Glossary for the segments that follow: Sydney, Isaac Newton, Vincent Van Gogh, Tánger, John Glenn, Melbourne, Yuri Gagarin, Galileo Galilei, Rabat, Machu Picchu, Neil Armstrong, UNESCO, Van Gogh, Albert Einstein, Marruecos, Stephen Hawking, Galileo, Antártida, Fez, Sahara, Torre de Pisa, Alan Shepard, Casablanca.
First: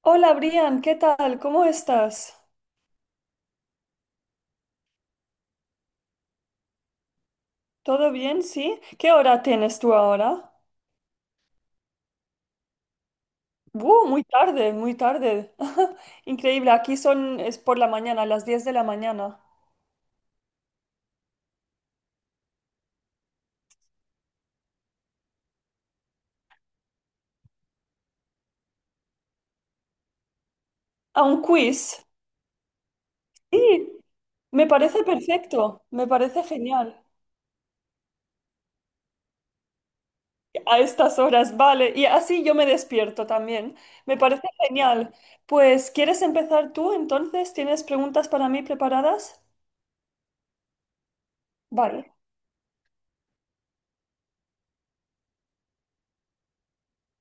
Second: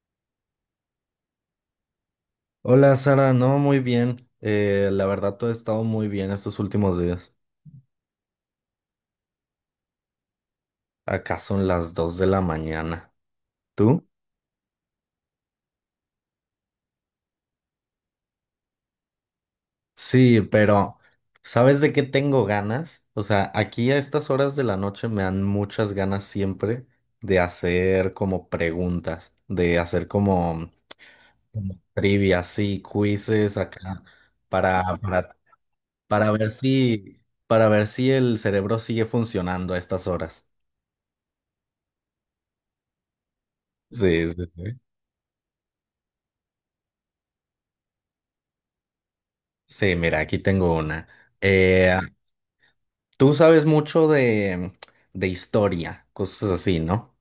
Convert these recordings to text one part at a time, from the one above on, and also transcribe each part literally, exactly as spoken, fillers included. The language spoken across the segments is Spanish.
Hola Brian, ¿qué tal? ¿Cómo estás? Hola Sara, no, muy bien. Eh, la verdad todo ha estado muy bien estos últimos días. ¿Todo bien? ¿Sí? ¿Qué hora tienes tú ahora? Acá son las dos de la mañana. ¿Tú? Uh, muy tarde, muy tarde. Increíble, aquí son, es por la mañana, las diez de la mañana. Sí, pero ¿sabes de qué tengo ganas? O sea, aquí a estas horas de la noche me dan muchas ganas siempre de hacer como preguntas, de hacer como, ¿A un como quiz? trivias, sí, quizzes Sí, acá me para, parece para, perfecto, me para parece ver genial. si, para ver si el cerebro sigue funcionando a estas horas. A estas horas, vale, y así yo me despierto también. Me Sí, parece sí, sí. genial. Pues, ¿quieres empezar tú entonces? ¿Tienes preguntas para mí preparadas? Sí, mira, aquí tengo una. Eh, Vale. Tú sabes mucho de, de historia, cosas así, ¿no?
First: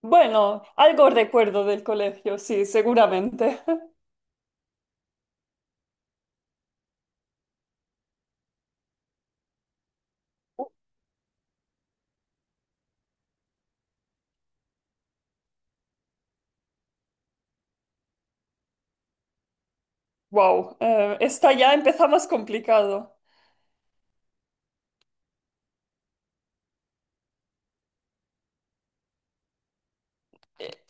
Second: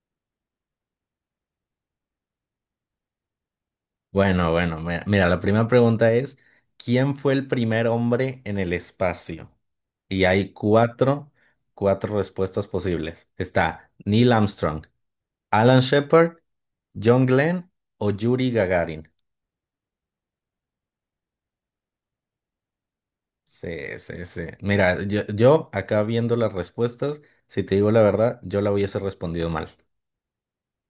Bueno, algo recuerdo del colegio, sí, seguramente. Bueno, bueno, mira, mira, la primera pregunta es, ¿quién fue el primer hombre en el espacio? Y hay cuatro, cuatro respuestas posibles. Está Neil Armstrong, Alan Shepard, John Glenn o Yuri Gagarin. Wow, eh, esta ya empieza más complicado. Sí, sí, sí. Mira, yo, yo acá viendo las respuestas, si te digo la verdad, yo la hubiese respondido mal.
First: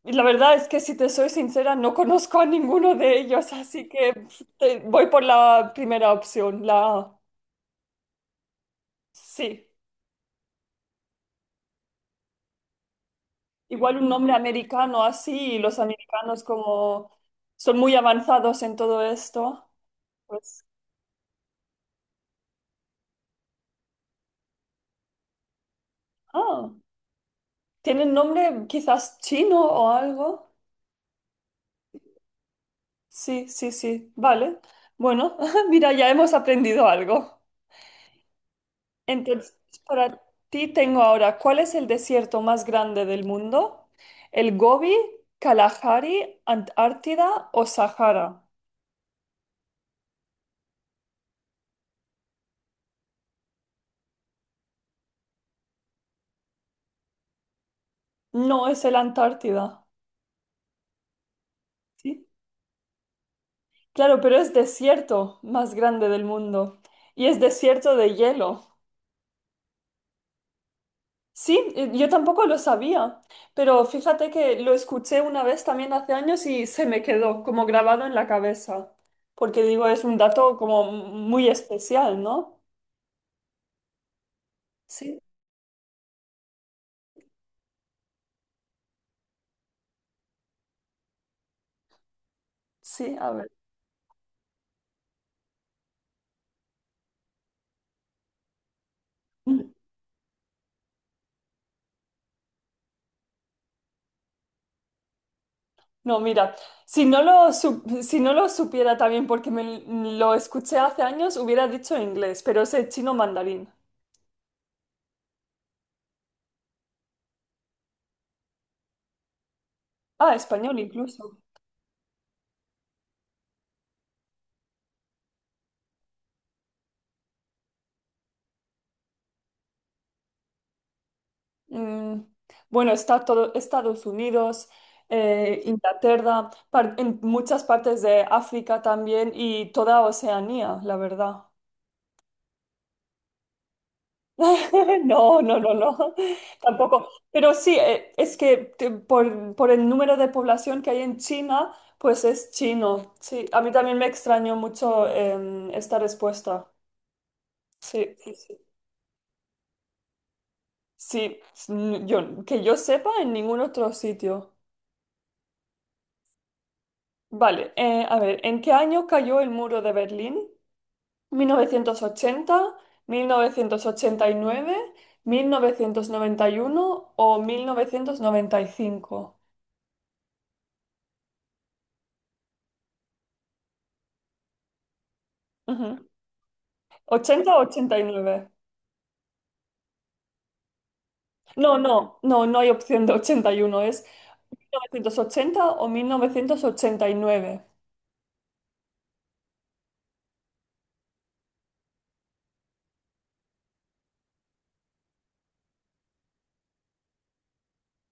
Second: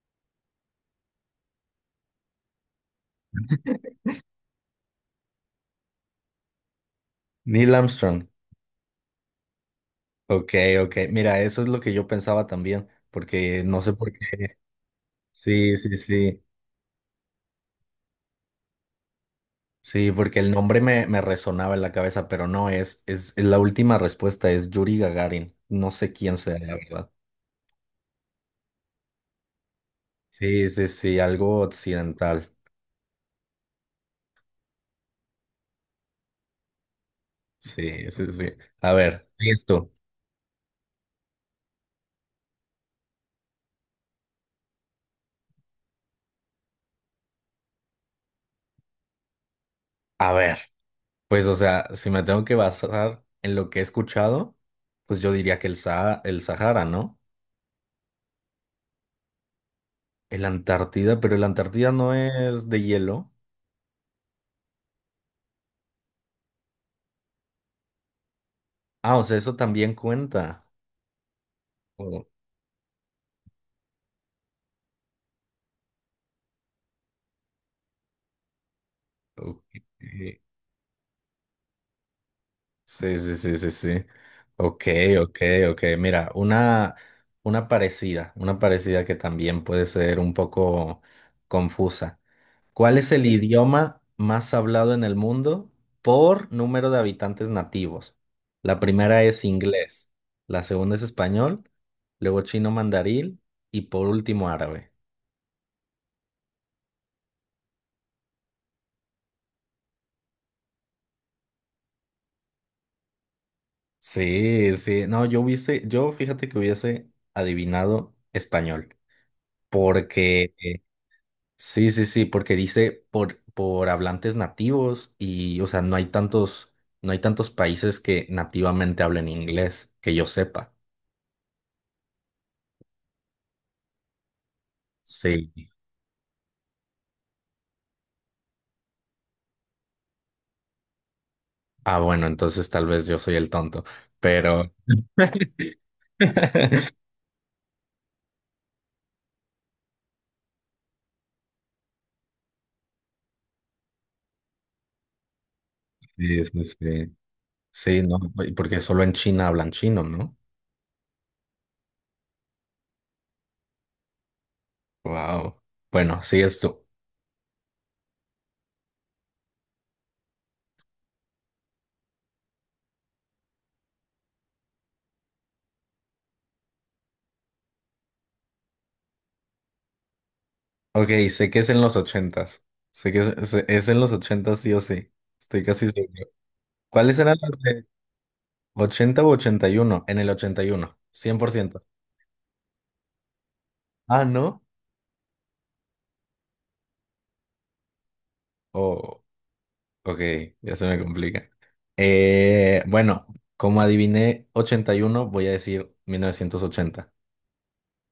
Y la verdad es que si te soy sincera, no conozco a ninguno de ellos, así que pf, te- voy por la primera opción, la A. Neil Armstrong. Sí, Ok, ok. Mira, eso es lo que yo pensaba también, porque no sé igual un por nombre qué. americano así, y Sí, los sí, sí. americanos como son muy avanzados en todo esto, Sí, porque el pues, nombre me, me resonaba en la cabeza, pero no, es, es, la última respuesta es Yuri Gagarin. No sé quién sea, ah, la verdad. tienen nombre quizás chino o algo. Sí, sí, sí, algo occidental. Sí, sí, sí. Vale. Bueno, mira, ya hemos aprendido algo. Sí, sí, sí. A ver, Entonces, listo. para ti tengo ahora, ¿cuál es el desierto más grande del mundo? ¿El Gobi, Kalahari, Antártida o Sahara? A ver, pues, o sea, si me tengo que basar en lo que he escuchado, pues yo diría que el Sa- el Sahara, ¿no? No, es el Antártida. El Antártida, pero el Antártida no Sí. es de hielo. Claro, pero es desierto más grande del mundo. Y es desierto de hielo. Ah, o sea, eso también cuenta. Sí, eh, yo Oh, tampoco lo sabía, pero fíjate que lo escuché una vez también hace años y se me quedó como grabado en la cabeza, porque ok. digo, es un dato como muy especial, ¿no? Sí, sí, sí, sí, sí. Ok, Sí, ok, ok. Mira, una, una parecida, una parecida que también puede ser un poco confusa. ¿Cuál es sí, el a Sí. ver. idioma más hablado en el mundo por número de habitantes nativos? La primera es inglés, la segunda es español, luego chino mandarín y por último árabe. No, mira, si no lo, su- si no lo supiera también porque me lo escuché hace años, hubiera dicho inglés, pero es el chino mandarín. Sí, sí. No, yo hubiese, yo fíjate que hubiese adivinado español. Ah, Porque, español eh, incluso. sí, sí, sí, porque dice por, por hablantes nativos y, o sea, no hay tantos, no hay tantos países que nativamente hablen inglés, que yo sepa. Mm, bueno, está todo Estados Unidos, Sí. eh, Inglaterra, par- en muchas partes de África también y toda Oceanía, la verdad. Ah, bueno, entonces tal vez yo soy el tonto, pero... No, no, no, no, tampoco. Pero sí, eh, es que te- por, por el número de población que hay en China, pues es chino. Sí, a mí también me extrañó mucho em, esta Sí, sí, respuesta. sí. Sí, Sí, no, sí, sí. porque solo en China hablan chino, ¿no? Sí, s- n- yo, que yo sepa en ningún otro sitio. Wow. Bueno, sí, es tú. Vale, eh, a ver, ¿en qué año cayó el muro de Berlín? Mil mil mil novecientos novecientos novecientos ochenta, ochenta y nueve, mil novecientos noventa y uno o mil novecientos noventa y cinco? Ok, sé que es en los ochentas. Sé que es, se- es en los ochentas sí o sí. Estoy casi Ujú. seguro. ¿Cuáles eran Ochenta los o de ochenta y nueve. ochenta u ochenta y uno? En el ochenta y uno, cien por No, ciento. no, no, no hay opción de ochenta y uno, es Ah, mil ¿no? novecientos ochenta o mil novecientos ochenta y nueve. Oh, ok, ya se me complica. Eh, bueno, como adiviné ochenta y uno, voy a decir mil novecientos ochenta.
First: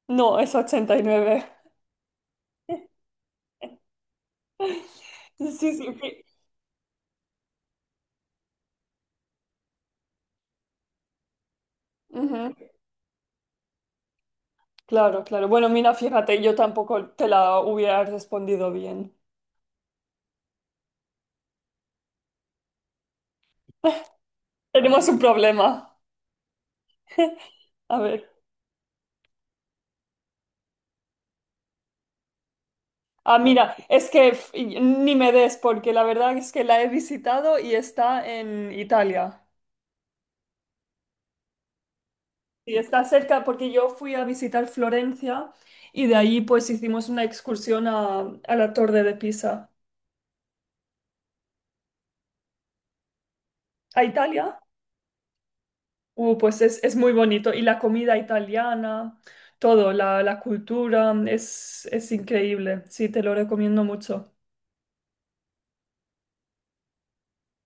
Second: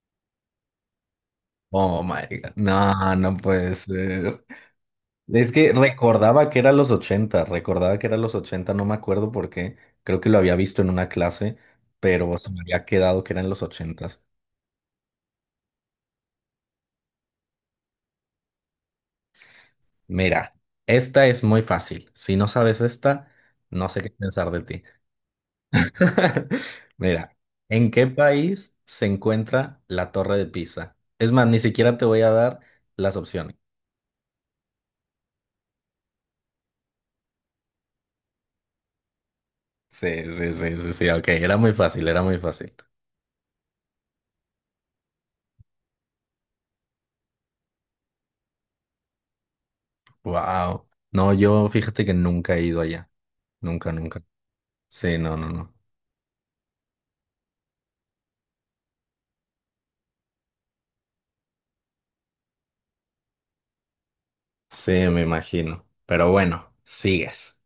No, es ochenta y nueve. Oh my God. No, no puede ser. Es Sí, que sí, sí. recordaba que era los ochenta, recordaba que era los ochenta. No me acuerdo por qué, creo que lo había visto en una clase, pero se Ujú. me había quedado que eran los ochenta. Claro, claro. Bueno, mira, fíjate, yo tampoco te la hubiera respondido bien. Mira, esta es muy fácil, si no sabes esta, no sé qué pensar de ti. Tenemos un problema. Mira, ¿en A qué ver. país se encuentra la Torre de Pisa? Es más, ni siquiera te voy a dar las Ah, opciones. mira, es que f- ni me des, porque la verdad es que la he visitado y está en Italia. Sí, sí, sí, sí, sí, ok, era muy fácil, era muy fácil. Y está cerca porque yo fui a visitar Florencia y de ahí pues hicimos una excursión a, a la Torre de Pisa. Wow. No, yo fíjate que nunca he ido allá, nunca, ¿A nunca. Italia? Sí, no, no, no. Uh, pues es, es muy bonito. Y la comida italiana, todo, la, la cultura, es, es increíble. Sí, te lo recomiendo mucho. Sí, me imagino. Pero bueno, sigues.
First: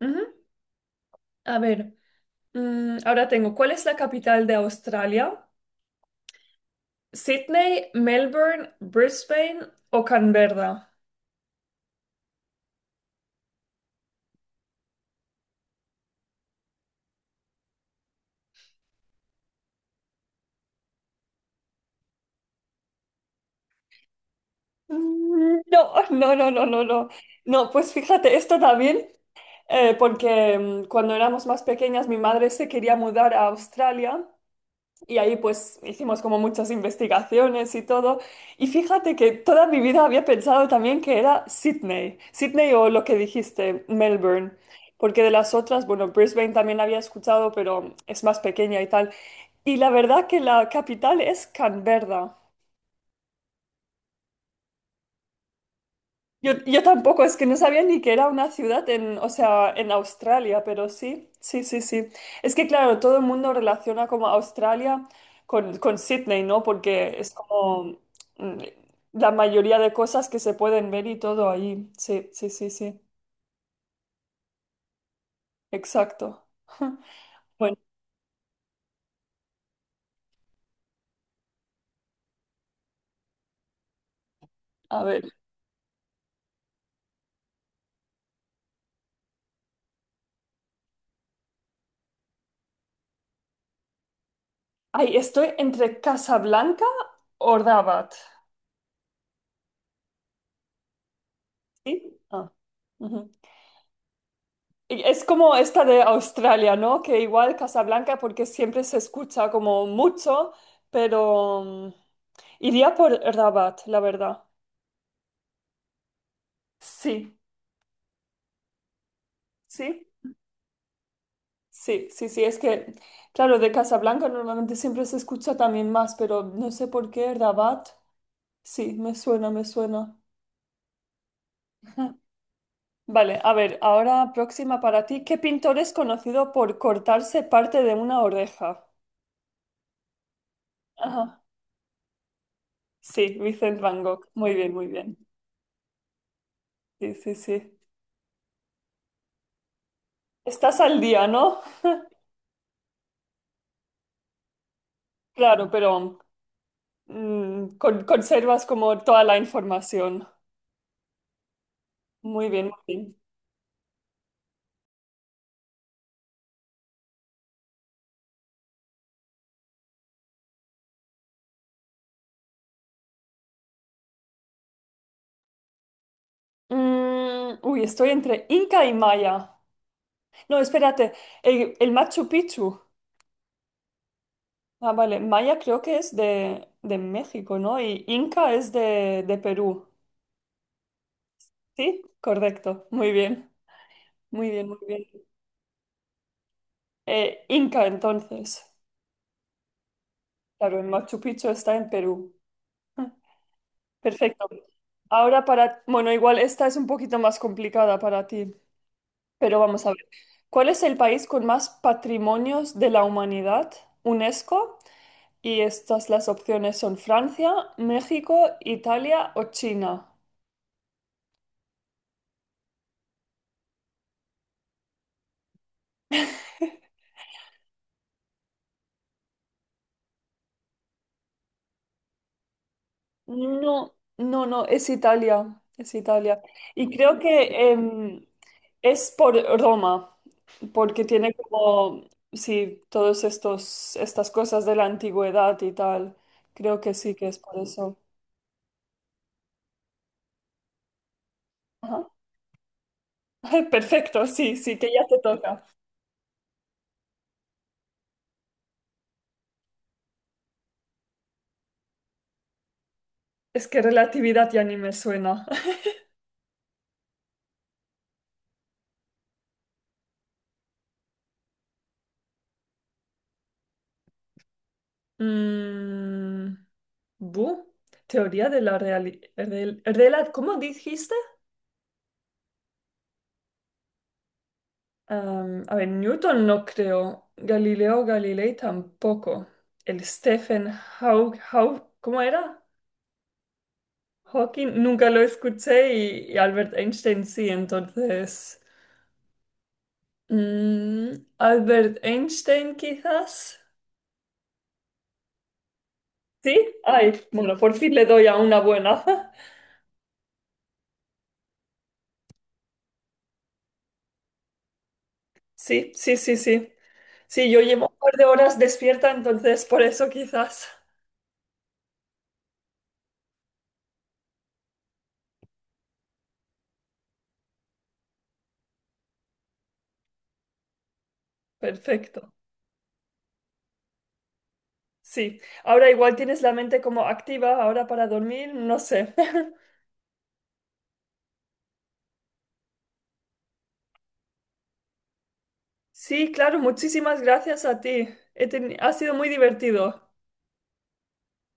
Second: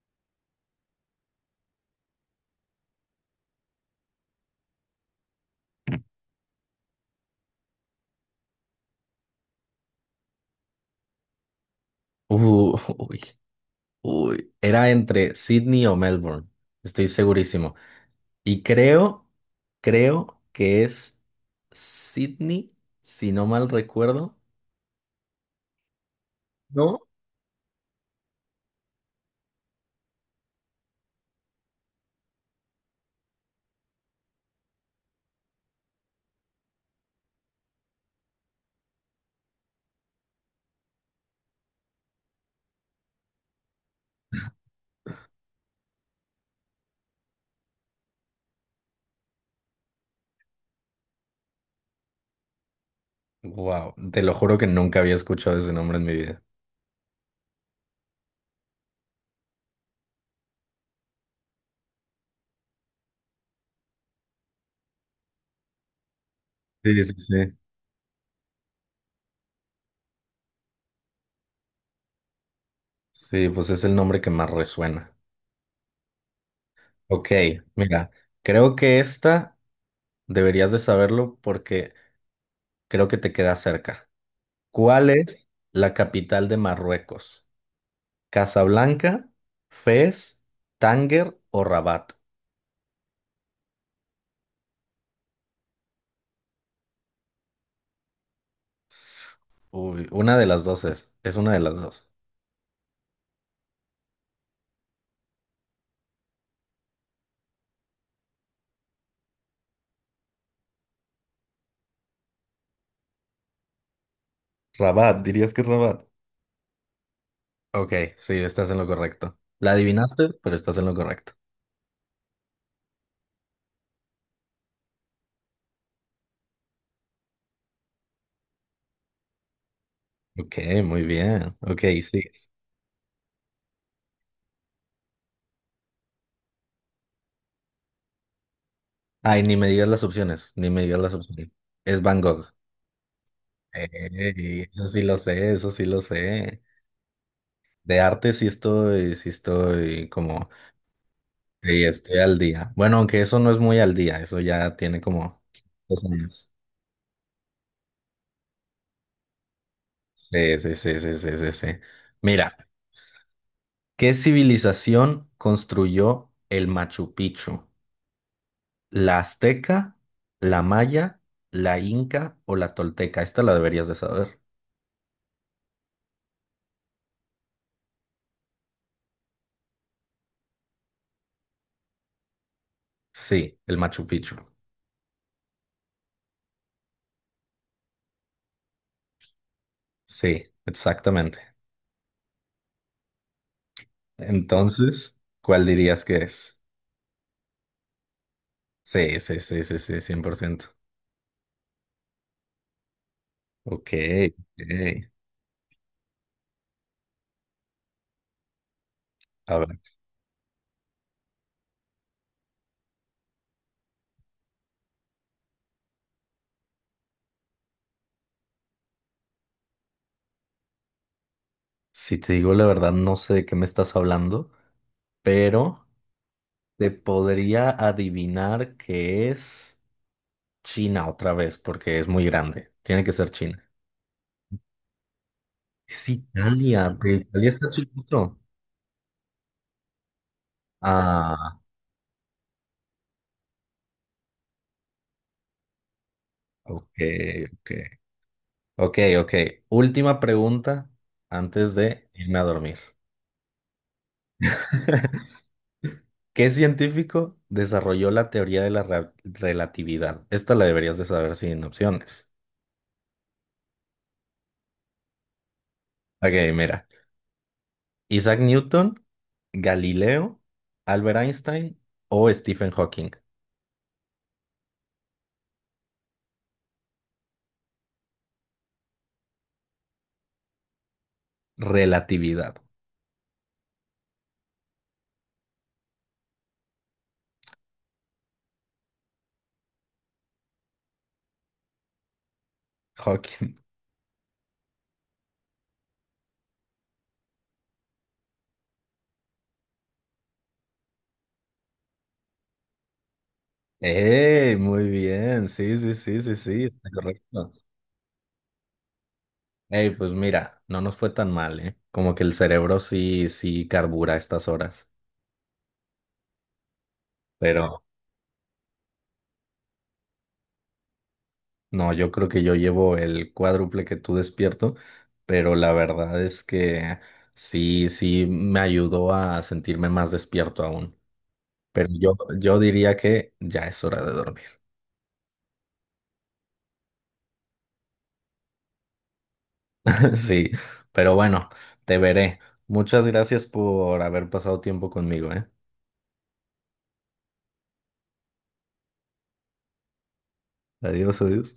Ujú. A ver, mm, ahora tengo, ¿cuál es la capital de Australia? Sydney, Melbourne, Brisbane o Canberra. Uh, uy, uy. Era entre Sydney o Melbourne. Estoy segurísimo. Y creo, creo que es Sydney, si no mal recuerdo. Mm, no, no, no, no, no, ¿No? no. No, pues fíjate, esto también, eh, porque mm, cuando éramos más pequeñas mi madre se quería mudar a Australia. Y ahí pues hicimos como muchas investigaciones y todo. Y fíjate que toda mi vida había pensado también que era Sydney, Sydney o lo que dijiste, Melbourne. Porque de las otras, bueno, Brisbane también había escuchado, pero es más pequeña y tal. Y la verdad que la capital es Canberra. Wow, te lo juro que nunca había escuchado ese nombre en mi vida. Yo, yo tampoco, es que no sabía ni que era una ciudad en, o sea, en Australia, pero sí, sí, sí, sí. Es que claro, todo el mundo relaciona como Australia con, con Sydney, ¿no? Sí, sí, Porque es sí. como mm, la mayoría de cosas que se pueden ver y todo ahí. Sí, sí, sí, sí. Sí, pues es el nombre que más resuena. Exacto. Ok, Bueno, mira, creo que esta deberías de saberlo porque creo que te queda cerca. a ¿Cuál ver. es la capital de Marruecos? ¿Casablanca, Fez, Tánger o Rabat? Ay, estoy entre Casablanca o Rabat. Uy, una de las dos es. Es una de las dos. ¿Sí? Ah, ujú. Y es como esta de Australia, ¿no? Que igual Casablanca, porque siempre se escucha como mucho, pero mm, iría por Rabat, la verdad. Rabat, dirías que es Rabat. Sí, Ok, sí, estás en lo correcto. La sí, adivinaste, pero estás en lo correcto. sí, sí, sí. Es que, claro, de Casablanca normalmente siempre se escucha también más, pero no sé por qué Rabat. Sí, me suena, me suena. Ok, muy bien. Ok, sigues. Vale, a ver, ahora próxima para ti. ¿Qué pintor es conocido por cortarse parte de una oreja? Ay, ni me digas las opciones, ni me digas las Ajá. opciones. Es Van Gogh. Sí, Vincent Van Gogh. Muy Ey, bien, eso muy sí lo bien. sé, eso sí lo sé. Sí, sí, sí. De arte sí estoy, sí estoy como Estás al día, ¿no? sí, estoy al día. Bueno, aunque eso no es muy al día, eso ya tiene como Claro, dos pero años. mm, con- conservas como toda la información. Sí, sí, sí, sí, sí, sí, sí. Muy Mira, bien, muy bien. ¿qué civilización construyó el Machu Picchu? ¿La azteca, la maya, la inca o la tolteca? Esta la deberías de saber. Mm, uy, estoy entre Inca y Maya. No, espérate, el, el Machu Picchu. Sí, el Machu Picchu. Ah, vale, Maya creo que es de, de México, ¿no? Y Inca es de, de Perú. Sí, exactamente. ¿Sí? Correcto, muy bien, muy bien, muy bien. Entonces, ¿cuál dirías que es? Eh, Inca entonces. Sí, sí, sí, sí, sí, cien por ciento. Claro, el Machu Picchu está en Perú. Ah. Ok, Perfecto. ok. Ahora para, bueno, igual esta es un poquito más complicada para ti, A pero ver. vamos a ver. ¿Cuál es el país con más patrimonios de la humanidad? UNESCO. Y estas las opciones son Francia, México, Italia o China. Si te digo la verdad, no sé de qué me estás hablando, pero te podría adivinar que es China otra vez, porque es muy grande. Tiene que ser China. No, no, no, es Italia, es Es Italia. Y Italia, pero creo Italia está que em, chiquito. es por Roma, porque tiene Ah, como, sí, todos estos, estas cosas de la antigüedad y tal. Creo que ok, sí que es por eso. ok. Ok, ok. Última pregunta antes Ajá. de irme a dormir. Perfecto, sí, sí, que ya te toca. ¿Qué científico desarrolló la teoría de la re- relatividad? Esta la deberías de saber sin opciones. Es que relatividad ya ni me suena. Ok, mira. Isaac Newton. Galileo, Albert Einstein o Stephen Hawking. Mm, bu, teoría de la realidad. ¿Cómo dijiste? Relatividad. Am, a ver, Newton no creo. Galileo Galilei tampoco. El Stephen Hawking, ¿cómo era? Hawking. Hawking nunca lo escuché y, y Albert Einstein sí, entonces. mm, Albert Einstein quizás. ¡Ey! Muy bien. Sí, sí, sí, sí, Sí, sí. Está ay, correcto. bueno, por fin le doy a una buena. ¡Ey! Pues mira, no nos fue tan mal, ¿eh? Como que el cerebro sí, sí carbura a estas horas. Sí, sí, sí, sí. Sí, yo Pero llevo un par de horas despierta, entonces por eso quizás. no, yo creo que yo llevo el cuádruple que tú despierto, pero la verdad es que sí, sí me ayudó a sentirme más despierto aún. Pero yo, Perfecto. yo diría que ya es hora de dormir. Sí, ahora igual tienes la mente como activa, ahora para dormir, no sé. Sí, pero bueno, te veré. Muchas gracias por haber pasado tiempo conmigo, ¿eh? Sí, claro, muchísimas gracias a ti. He teni- ha sido muy divertido. Adiós, adiós.